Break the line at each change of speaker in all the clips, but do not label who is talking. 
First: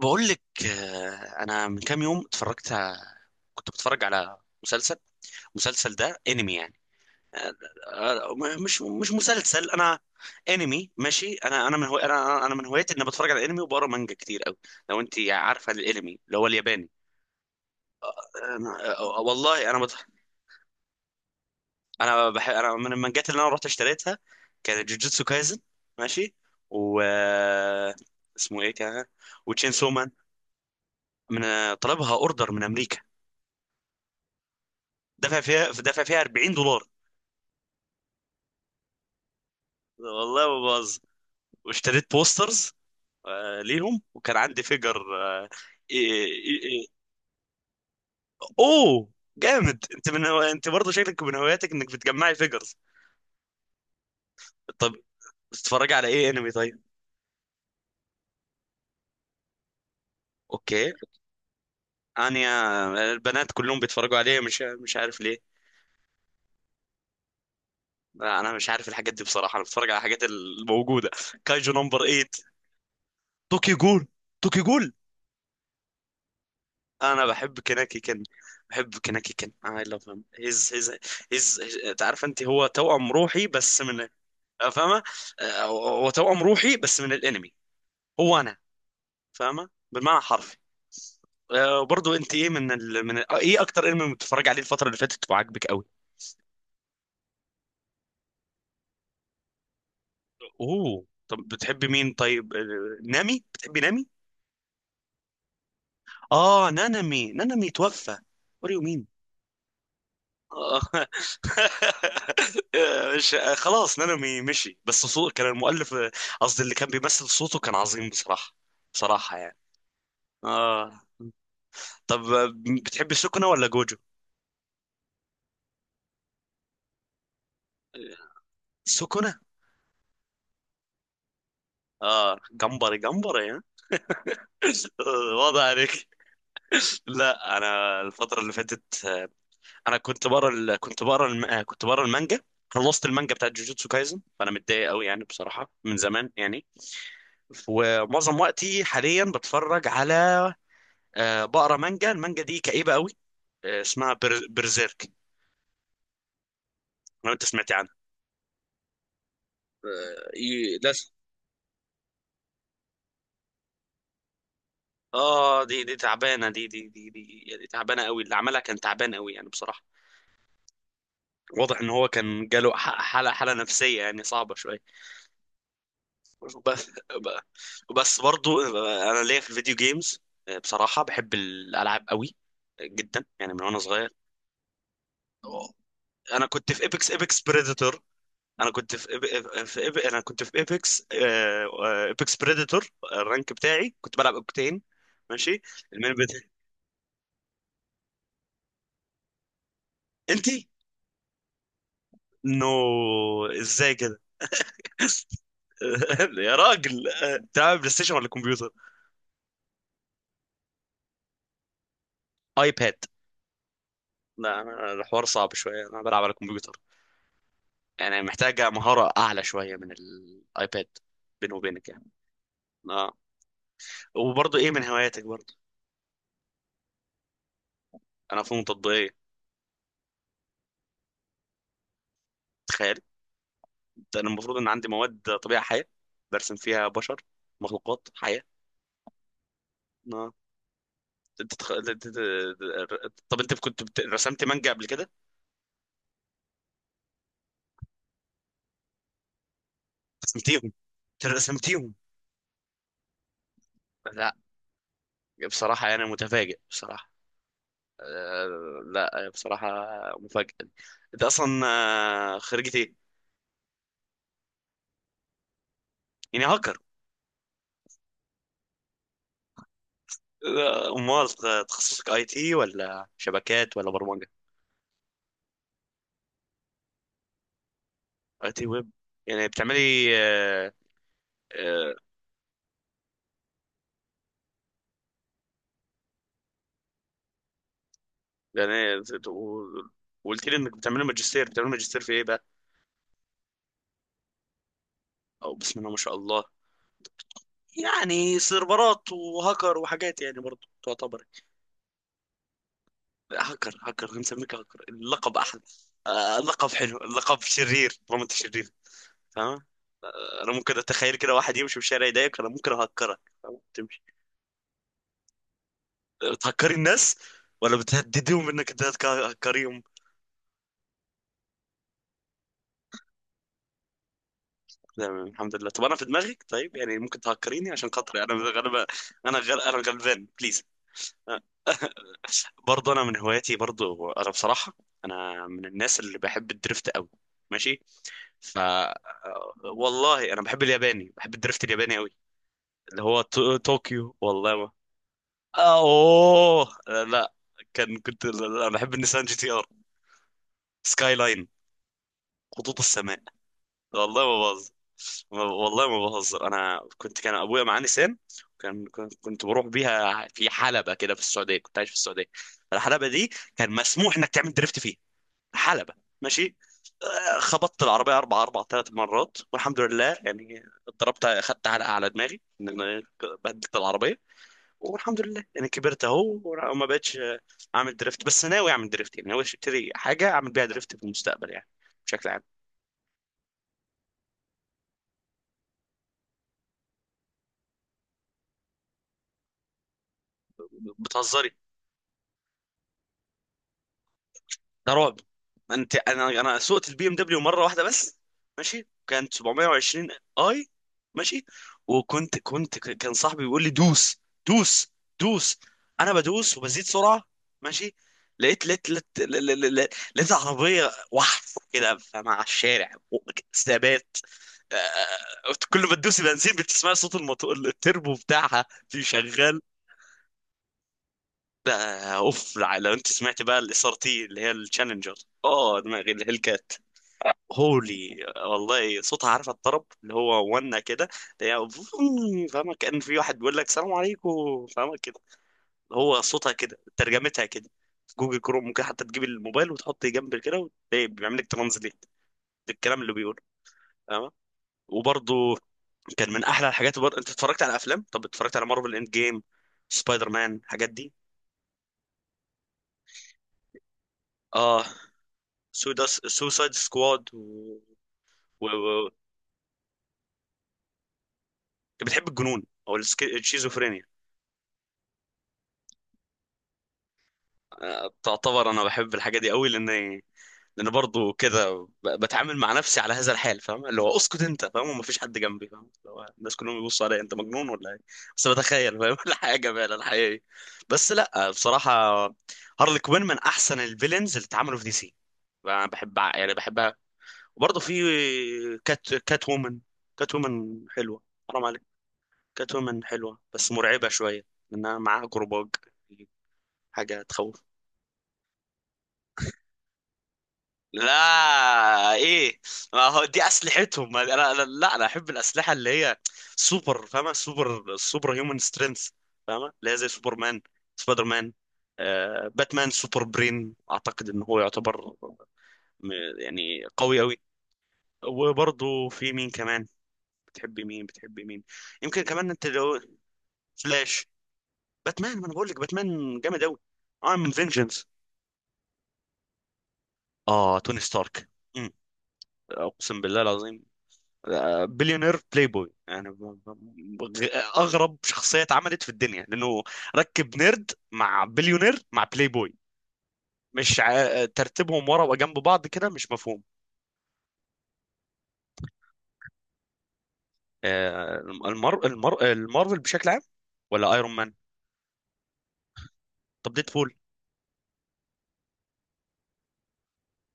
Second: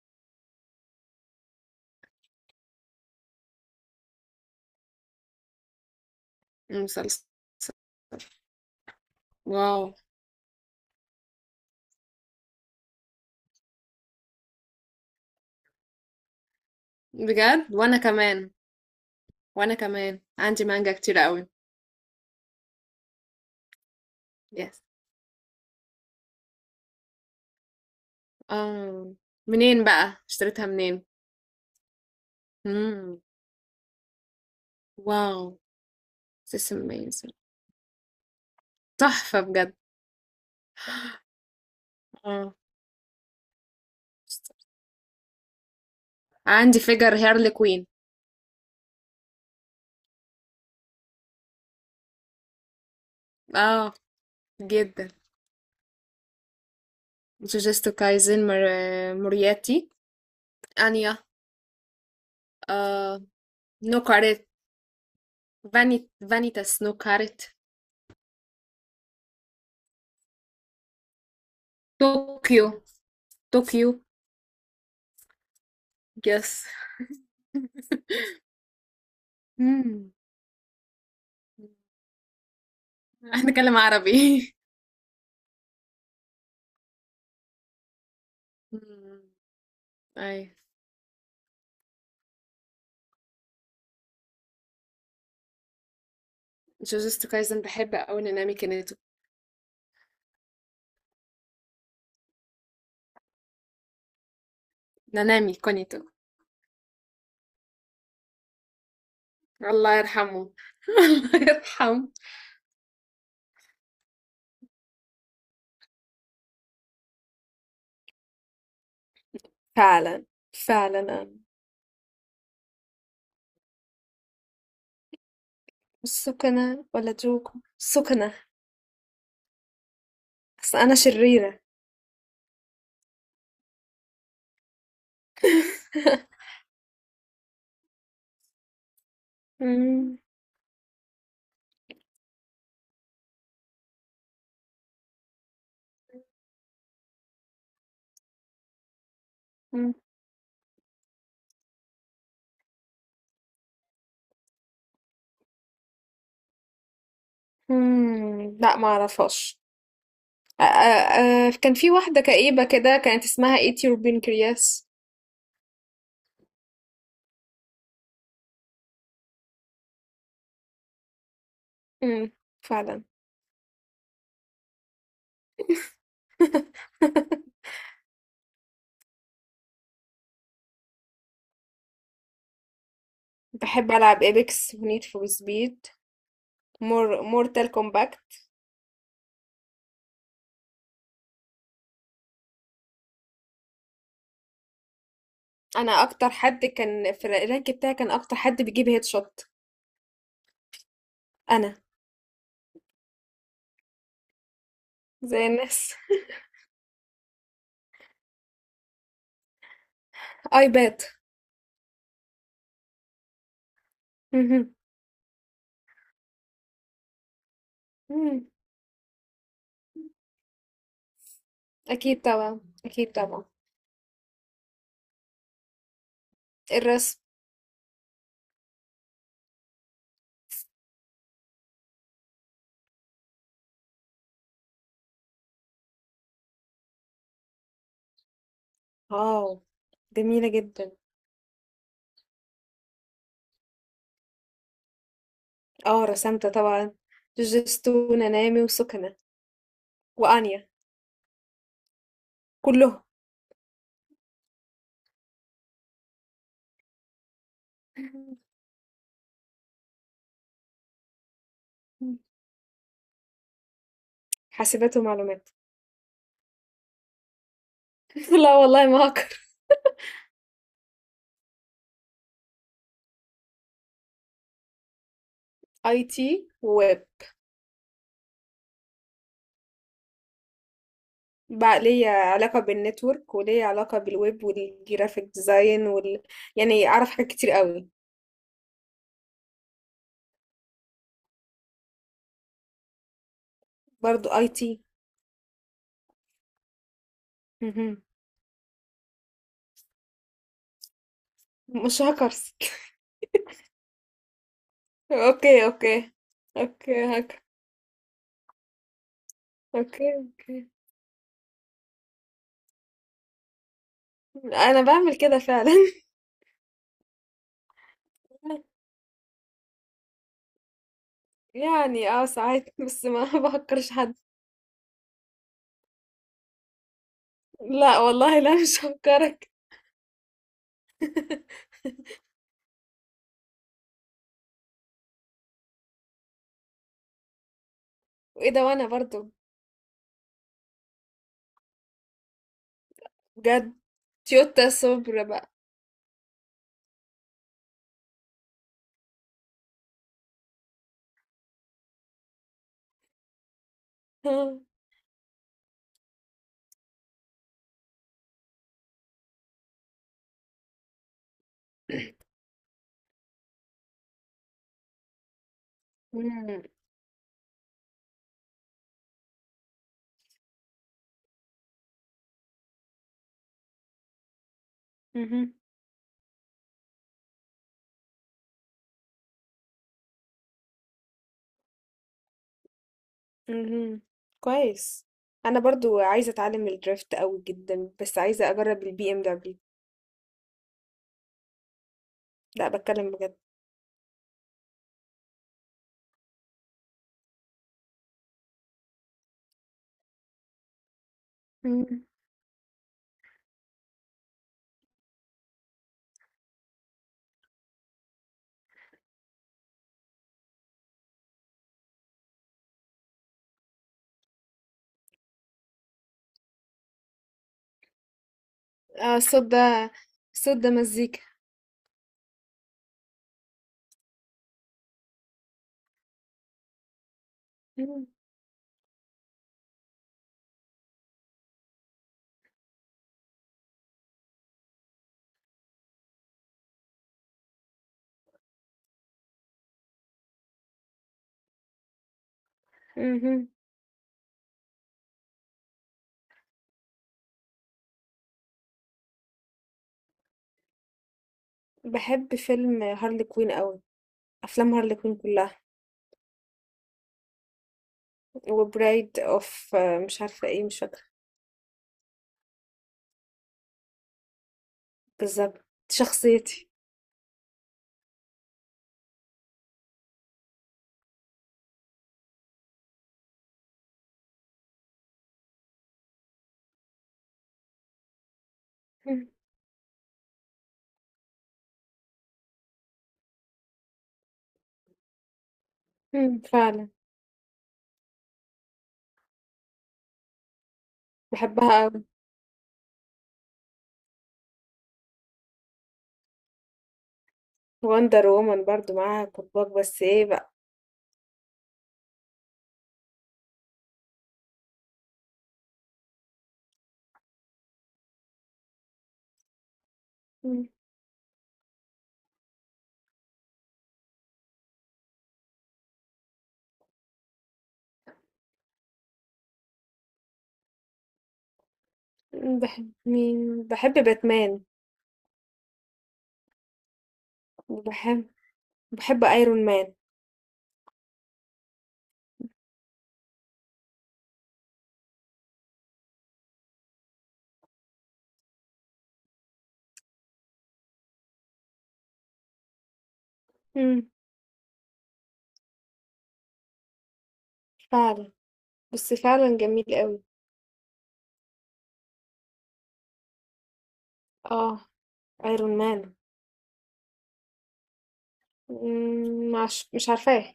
بقول لك انا من كام يوم اتفرجت كنت بتفرج على مسلسل. المسلسل ده انمي يعني.
مسلسل.
آه، مش مسلسل
واو.
انا، انمي. ماشي، انا انا من هو انا انا من هوايتي اني بتفرج على انمي وبقرا مانجا كتير قوي. لو انت عارفه الانمي اللي هو الياباني.
بجد؟ وانا كمان.
أنا والله
وانا كمان عندي مانجا كتير قوي.
انا من المانجات اللي انا رحت اشتريتها
يس.
كانت جوجوتسو كايزن. ماشي. و آه، اسمه ايه كان؟
اه.
وتشين
منين
سومان.
بقى اشتريتها منين؟
من طلبها اوردر من امريكا.
مم. واو.
دافع فيها 40
This
دولار
amazing. تحفة بجد.
والله ما بهزر. واشتريت
اه.
بوسترز آه ليهم، وكان عندي فيجر آه. إيه إيه
عندي
إيه.
فيجر هيرلي كوين.
اوه جامد. انت انت برضه شكلك من هواياتك انك بتجمعي فيجرز.
اه،
طب
جدا.
بتتفرجي على ايه انمي طيب؟
جوجوتسو كايزن، مورياتي،
اوكي.
انيا.
انا
آه.
البنات كلهم بيتفرجوا عليه،
نوكاريت.
مش عارف ليه.
فانيتاس نوكاريت.
لا، انا مش عارف الحاجات دي بصراحه. انا بتفرج على الحاجات الموجوده. كايجو نمبر 8.
طوكيو.
توكي
طوكيو.
جول. توكي جول.
يس.
انا بحب كناكي كان. بحب كناكي كان. اي لاف
مم.
هيم. هيز. عارف انت، هو توأم روحي
هنتكلم
بس من...
عربي.
فاهمه؟ هو توأم روحي بس من الانمي. هو انا.
مم.
فاهمه، بالمعنى
أي.
الحرفي. وبرضه انت، ايه من ال... من ال... آه، ايه اكتر انمي بتتفرج عليه الفتره اللي فاتت وعاجبك قوي؟
جوجوتسو كايزن، بحب أوي نانامي كونيتو.
اوه طب بتحبي مين طيب؟ نامي؟ بتحبي نامي؟
نانامي كونيتو.
اه نانامي. نانامي توفى. What do you mean?
الله يرحمه. الله يرحمه.
مش... خلاص نانومي مشي، بس صوت كان المؤلف... قصدي اللي كان بيمثل صوته كان عظيم بصراحة. بصراحة يعني.
فعلا. فعلا
اه.
أنا.
طب بتحبي سكنة ولا جوجو؟
السكنة ولا جوكو؟ السكنة.
سكنة.
أصل أنا شريرة.
اه جمبري جمبري، ها؟ واضح عليك. لا انا الفترة اللي فاتت... انا
مم.
كنت بقرا ال- كنت بقرا الم... آه، كنت بقرا المانجا. خلصت المانجا بتاعت جوجوتسو كايزن، فانا متضايق قوي يعني بصراحة من زمان يعني. ومعظم وقتي حاليا بتفرج
مم.
على... بقرا مانجا. المانجا دي كئيبه قوي. آه اسمها برزيرك. لو انت سمعت عنها.
لا، ما أعرفهاش.
لازم.
كان في واحدة كئيبة كده كانت اسمها ايتي روبين كرياس.
اه دي تعبانه. دي يعني تعبانه قوي. اللي عملها كان تعبان قوي يعني بصراحه. واضح ان هو
مم.
كان جاله
فعلا.
حاله نفسيه يعني صعبه شويه. بس. برضو انا ليا في الفيديو جيمز. بصراحه بحب الالعاب قوي جدا، يعني من وانا
بحب
صغير.
ألعب إيبكس ونيد فور سبيد.
انا كنت في ايبكس. ايبكس
مورتال.
بريديتور. انا كنت في ايبكس، ايبكس بريديتور. الرانك بتاعي كنت بلعب اوكتين. ماشي.
انا
المين
اكتر
بتاعي.
حد كان في الرانك بتاعي، كان اكتر حد بيجيب هيد شوت.
انتي؟
انا.
نو. ازاي كده؟
زي الناس.
يا راجل بتلعب بلاي ستيشن ولا كمبيوتر؟
ايباد.
ايباد؟ لا
مهم.
انا الحوار صعب شويه، انا بلعب على كمبيوتر. يعني
مم.
محتاجه مهاره اعلى شويه من الايباد. بيني وبينك يعني.
اكيد طبعا، اكيد
اه.
طبعا.
وبرضه ايه من هواياتك برضه؟
الرسم.
انا فنون تطبيقيه. تخيل. انا المفروض ان عندي مواد طبيعه حيه. برسم فيها بشر، مخلوقات حيه.
اه.
آه.
جميلة جدا.
أنت تخ- أنت- طب انت كنت بت- رسمت مانجا قبل كده؟
اه، رسمت طبعا. جوجيتسو، نانامي، وسكنة، وانيا.
رسمتيهم؟ رسمتيهم؟
كلهم.
لا. بصراحه انا متفاجئ بصراحه. لا بصراحه. مفاجئ. انت اصلا خريجة ايه؟
حاسبات ومعلومات.
يعني هاكر؟
لا والله، ما هكر.
امال؟ تخصصك اي تي ولا شبكات ولا برمجه؟
اي تي وويب.
اي تي ويب. يعني بتعملي آه،
بقى
آه،
ليا علاقة بالنتورك، وليا علاقة بالويب والجرافيك ديزاين وال... يعني اعرف حاجات كتير قوي.
يعني وقلت لي انك بتعمل ماجستير. بتعمل ماجستير في ايه بقى؟
برضو اي تي.
او بسم الله ما شاء الله.
اهم.
يعني سيرفرات وهاكر وحاجات يعني برضه تعتبر...
مش هاكرز.
هاكر. هنسميك هاكر، اللقب احلى.
أوكي، أوكي.
اللقب حلو،
أوكي
اللقب
هاك.
شرير طالما انت شرير. فاهم.
أوكي،
انا
أوكي.
ممكن اتخيل كده واحد يمشي في الشارع يضايقك، انا ممكن اهكرك، فاهم؟ تمشي.
أنا بعمل كده فعلا.
بتهكري الناس ولا بتهددهم انك تهكريهم؟
يعني اه، ساعات بس ما بهكرش حد.
تمام الحمد لله. طب انا في دماغك طيب، يعني ممكن تهكريني عشان
لا
خاطري؟ انا
والله، لا، مش هفكرك.
انا غلبان بليز. برضه انا من هواياتي، برضه انا بصراحه، انا من الناس اللي بحب الدريفت قوي. ماشي.
وايه
ف
ده؟ وانا برضو.
والله انا بحب الياباني، بحب الدريفت الياباني قوي. اللي هو
بجد.
طوكيو. والله
تويوتا
ما...
صبر بقى.
اوه لا. كنت... لا، انا بحب النيسان جي تي ار. سكاي لاين. خطوط السماء. والله ما بهزر. والله ما بهزر. انا كان ابويا معاه نيسان. كان كنت كنت بروح بيها في حلبة كده في السعودية. كنت عايش في السعودية. الحلبة دي كان مسموح انك تعمل دريفت فيها. حلبة. ماشي.
مم.
خبطت العربية أربع أربع ثلاث مرات والحمد لله يعني. ضربت، خدت علقة على دماغي، إن أنا بهدلت العربية. والحمد لله
مهم.
يعني كبرت أهو وما بقتش أعمل دريفت. بس ناوي أعمل دريفت، يعني ناوي أشتري حاجة أعمل بيها دريفت في المستقبل يعني، بشكل عام.
مهم. كويس. انا برضو عايزه اتعلم الدريفت قوي جدا، بس عايزه اجرب البي ام دبليو.
بتهزري؟
لا، بتكلم بجد.
ده رعب. انت... انا سوقت البي ام دبليو مره واحده بس. ماشي. كانت 720. اي ماشي.
مم.
كان صاحبي بيقول لي دوس. دوس. دوس. انا بدوس وبزيد سرعه. ماشي. لقيت عربيه واحده كده مع الشارع، ثبات. آه، كل ما تدوسي بنزين بتسمعي صوت الموتور التربو بتاعها في
اه، صوت
شغال.
ده، مزيكا.
ده اوف. لو انت سمعت بقى الاس ار تي اللي هي التشالنجر. اه دماغي الهيل كات.
إمم.
هولي، والله صوتها. عارفه الطرب اللي هو ونا كده، اللي هي فوم، فاهمه؟ كأن في واحد بيقول لك سلام عليكم، فاهمه كده. هو صوتها كده، ترجمتها كده. في جوجل كروم ممكن حتى تجيب الموبايل وتحط جنب كده وتلاقي بيعمل لك ترانزليت للكلام اللي بيقوله.
اهم.
فاهمه؟ وبرضه كان من احلى الحاجات. برضه انت اتفرجت على افلام؟ طب اتفرجت على مارفل اند جيم، سبايدر مان، الحاجات دي؟
باحب فيلم هارلي كوين أوي. أفلام
اه
هارلي كوين كلّها.
سوداس. سوسايد سكواد و... و...
وBride of، مش عارفة إيه، مش فاكرة.
بتحب الجنون او الشيزوفرينيا؟
بالضبط، دي شخصيتي.
تعتبر انا بحب الحاجه دي قوي، لان برضو كده بتعامل مع نفسي على هذا الحال. فاهم اللي هو اسكت انت، فاهم؟ ومفيش حد جنبي، فاهم اللي هو الناس كلهم بيبصوا عليا، انت مجنون ولا ايه؟ بس بتخيل، فاهم؟
إمم.
الحياه جميله، الحياه إيه. بس لا بصراحه، هارلي كوين من احسن الفيلنز اللي اتعملوا في دي سي. انا بحب،
إمم،
يعني
فعلًا.
بحبها. وبرضه في كات وومن. كات وومن حلوه. حرام عليك.
باحبها أوي.
كات وومن حلوه بس مرعبه شويه، لانها معاها جروباج، حاجه تخوف.
Wonder Woman برضه معاها كُبّاك، بس إيه بقى؟
لا ايه، ما هو دي اسلحتهم. لا انا احب الاسلحه اللي هي سوبر، فاهمه؟ سوبر هيومن سترينث. فاهمه اللي هي زي سوبر مان،
إمم.
سبايدر مان، آه باتمان. سوبر برين، اعتقد ان هو يعتبر... م- يعني قوي قوي. وبرضه في مين كمان. بتحبي مين؟ يمكن كمان
إمم،
انت
باحب
لو...
مين؟ باحب
فلاش؟
Batman.
باتمان؟ ما انا بقول لك باتمان جامد قوي. ام فينجنس.
وباحب، باحب Iron Man.
اه توني ستارك. أمم، اقسم بالله العظيم. بليونير بلاي بوي يعني اغرب شخصيه اتعملت في الدنيا، لانه ركب نيرد مع بليونير مع بلاي بوي. مش
إمم،
ترتيبهم ورا وجنب بعض كده مش مفهوم.
فعلًا، بس فعلًا جميل أوي.
آه، المارفل بشكل عام، ولا ايرون مان؟
آه. Iron Man.
طب ديدبول؟
إمم، مش عارفاه.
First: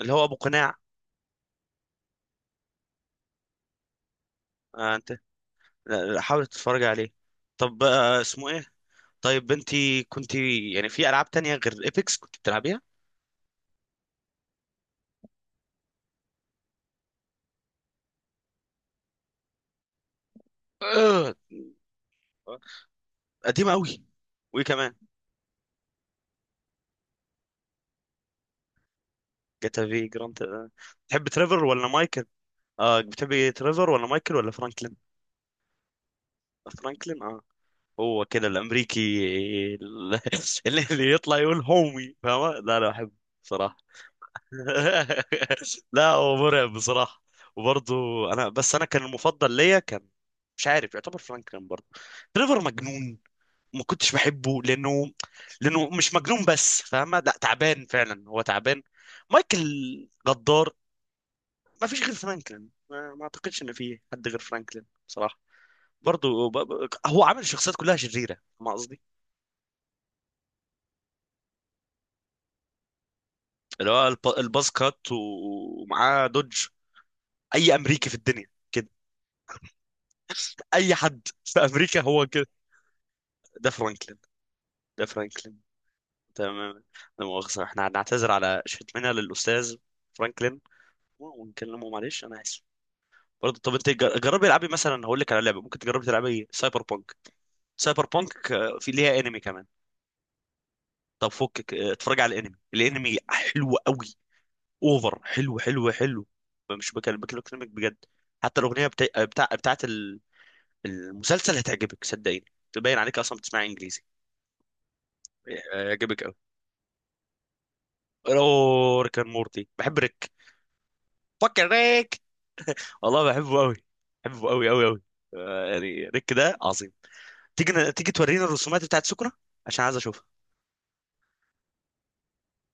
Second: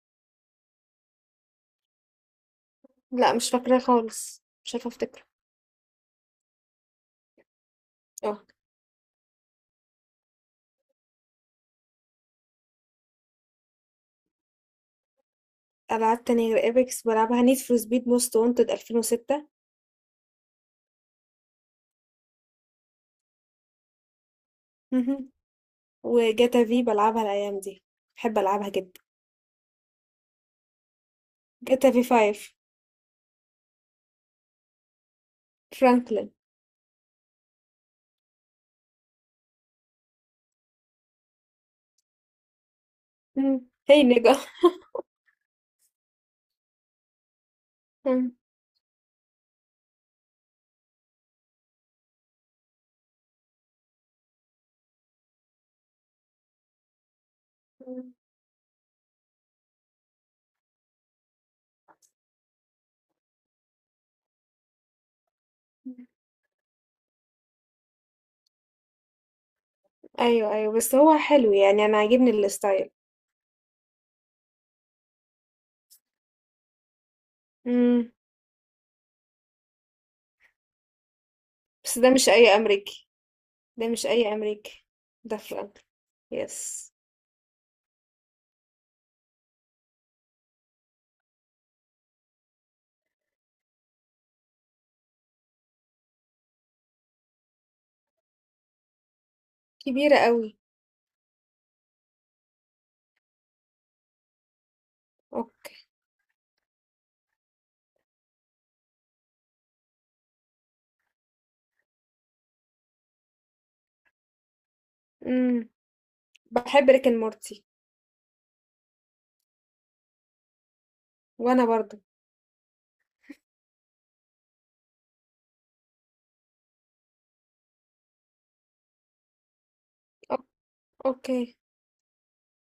اللي هو ابو قناع.
لأ، مش فاكراه خالص، مش عارفة
انت...
أفتكره.
لا، حاول تتفرج عليه. طب
آه.
اسمه ايه؟ طيب انت كنت يعني في العاب تانية غير ايبكس كنت بتلعبيها؟
ألعاب تانية غير ايبكس بلعبها، نيد فور سبيد موست وانتد 2006،
آه، قديمه قوي. وايه كمان؟
وجاتا في بلعبها الأيام دي، بحب ألعبها جدا.
جاتا في جراند آه. تحب تريفر ولا
جاتا في
مايكل؟
5.
اه بتحب تريفر ولا مايكل ولا فرانكلين؟
فرانكلين.
فرانكلين اه. هو كده الامريكي ال- اللي يطلع يقول هومي، فاهمة؟ لا لا احب
مم.
بصراحة.
هي نجا.
لا هو مرعب بصراحة. وبرضه
مم.
انا بس، انا كان المفضل ليا كان... مش عارف، يعتبر فرانكلين برضه. تريفر مجنون، ما كنتش بحبه، لانه مش مجنون بس، فاهمة؟ لا تعبان، فعلا هو تعبان. مايكل غدار. ما فيش غير فرانكلين. ما اعتقدش ان في حد غير فرانكلين بصراحه. برضه هو عامل الشخصيات كلها شريره، ما قصدي
أيوه، أيوه، بس هو حلو يعني، أنا عاجبني الستايل.
اللي هو الباز كات، و... ومعاه دوج. اي امريكي
مم.
في الدنيا كده، اي حد في
بس
امريكا
ده
هو
مش
كده.
أي أمريكي.
ده
ده مش
فرانكلين.
أي أمريكي.
ده
ده
فرانكلين.
فرانكلين.
تمام.
يس.
لا مؤاخذه، احنا هنعتذر على شتمنا للاستاذ فرانكلين، ونكلمه معلش انا اسف. برضه طب انت جربي العبي مثلا، هقول لك على لعبه ممكن تجربي تلعبي سايبر بونك. سايبر بونك في ليها انمي كمان.
كبيرة قوي.
طب فكك اه، اتفرج على الانمي. الانمي حلو قوي. اوفر
أوك.
حلو حلو حلو. مش بكلمك بجد. حتى الاغنيه بتاعت المسلسل هتعجبك، صدقيني. تبين عليك اصلا بتسمع انجليزي. اه،
مم.
هيعجبك قوي.
بحب ريك مورتي.
اوه ريك اند مورتي. بحب ريك.
وأنا
فكر
برضو.
ريك. والله بحبه قوي. بحبه قوي قوي قوي. اه، يعني ريك ده عظيم. تيجي تورينا الرسومات بتاعت سكرة، عشان عايز اشوفها.
أوك. أوكي.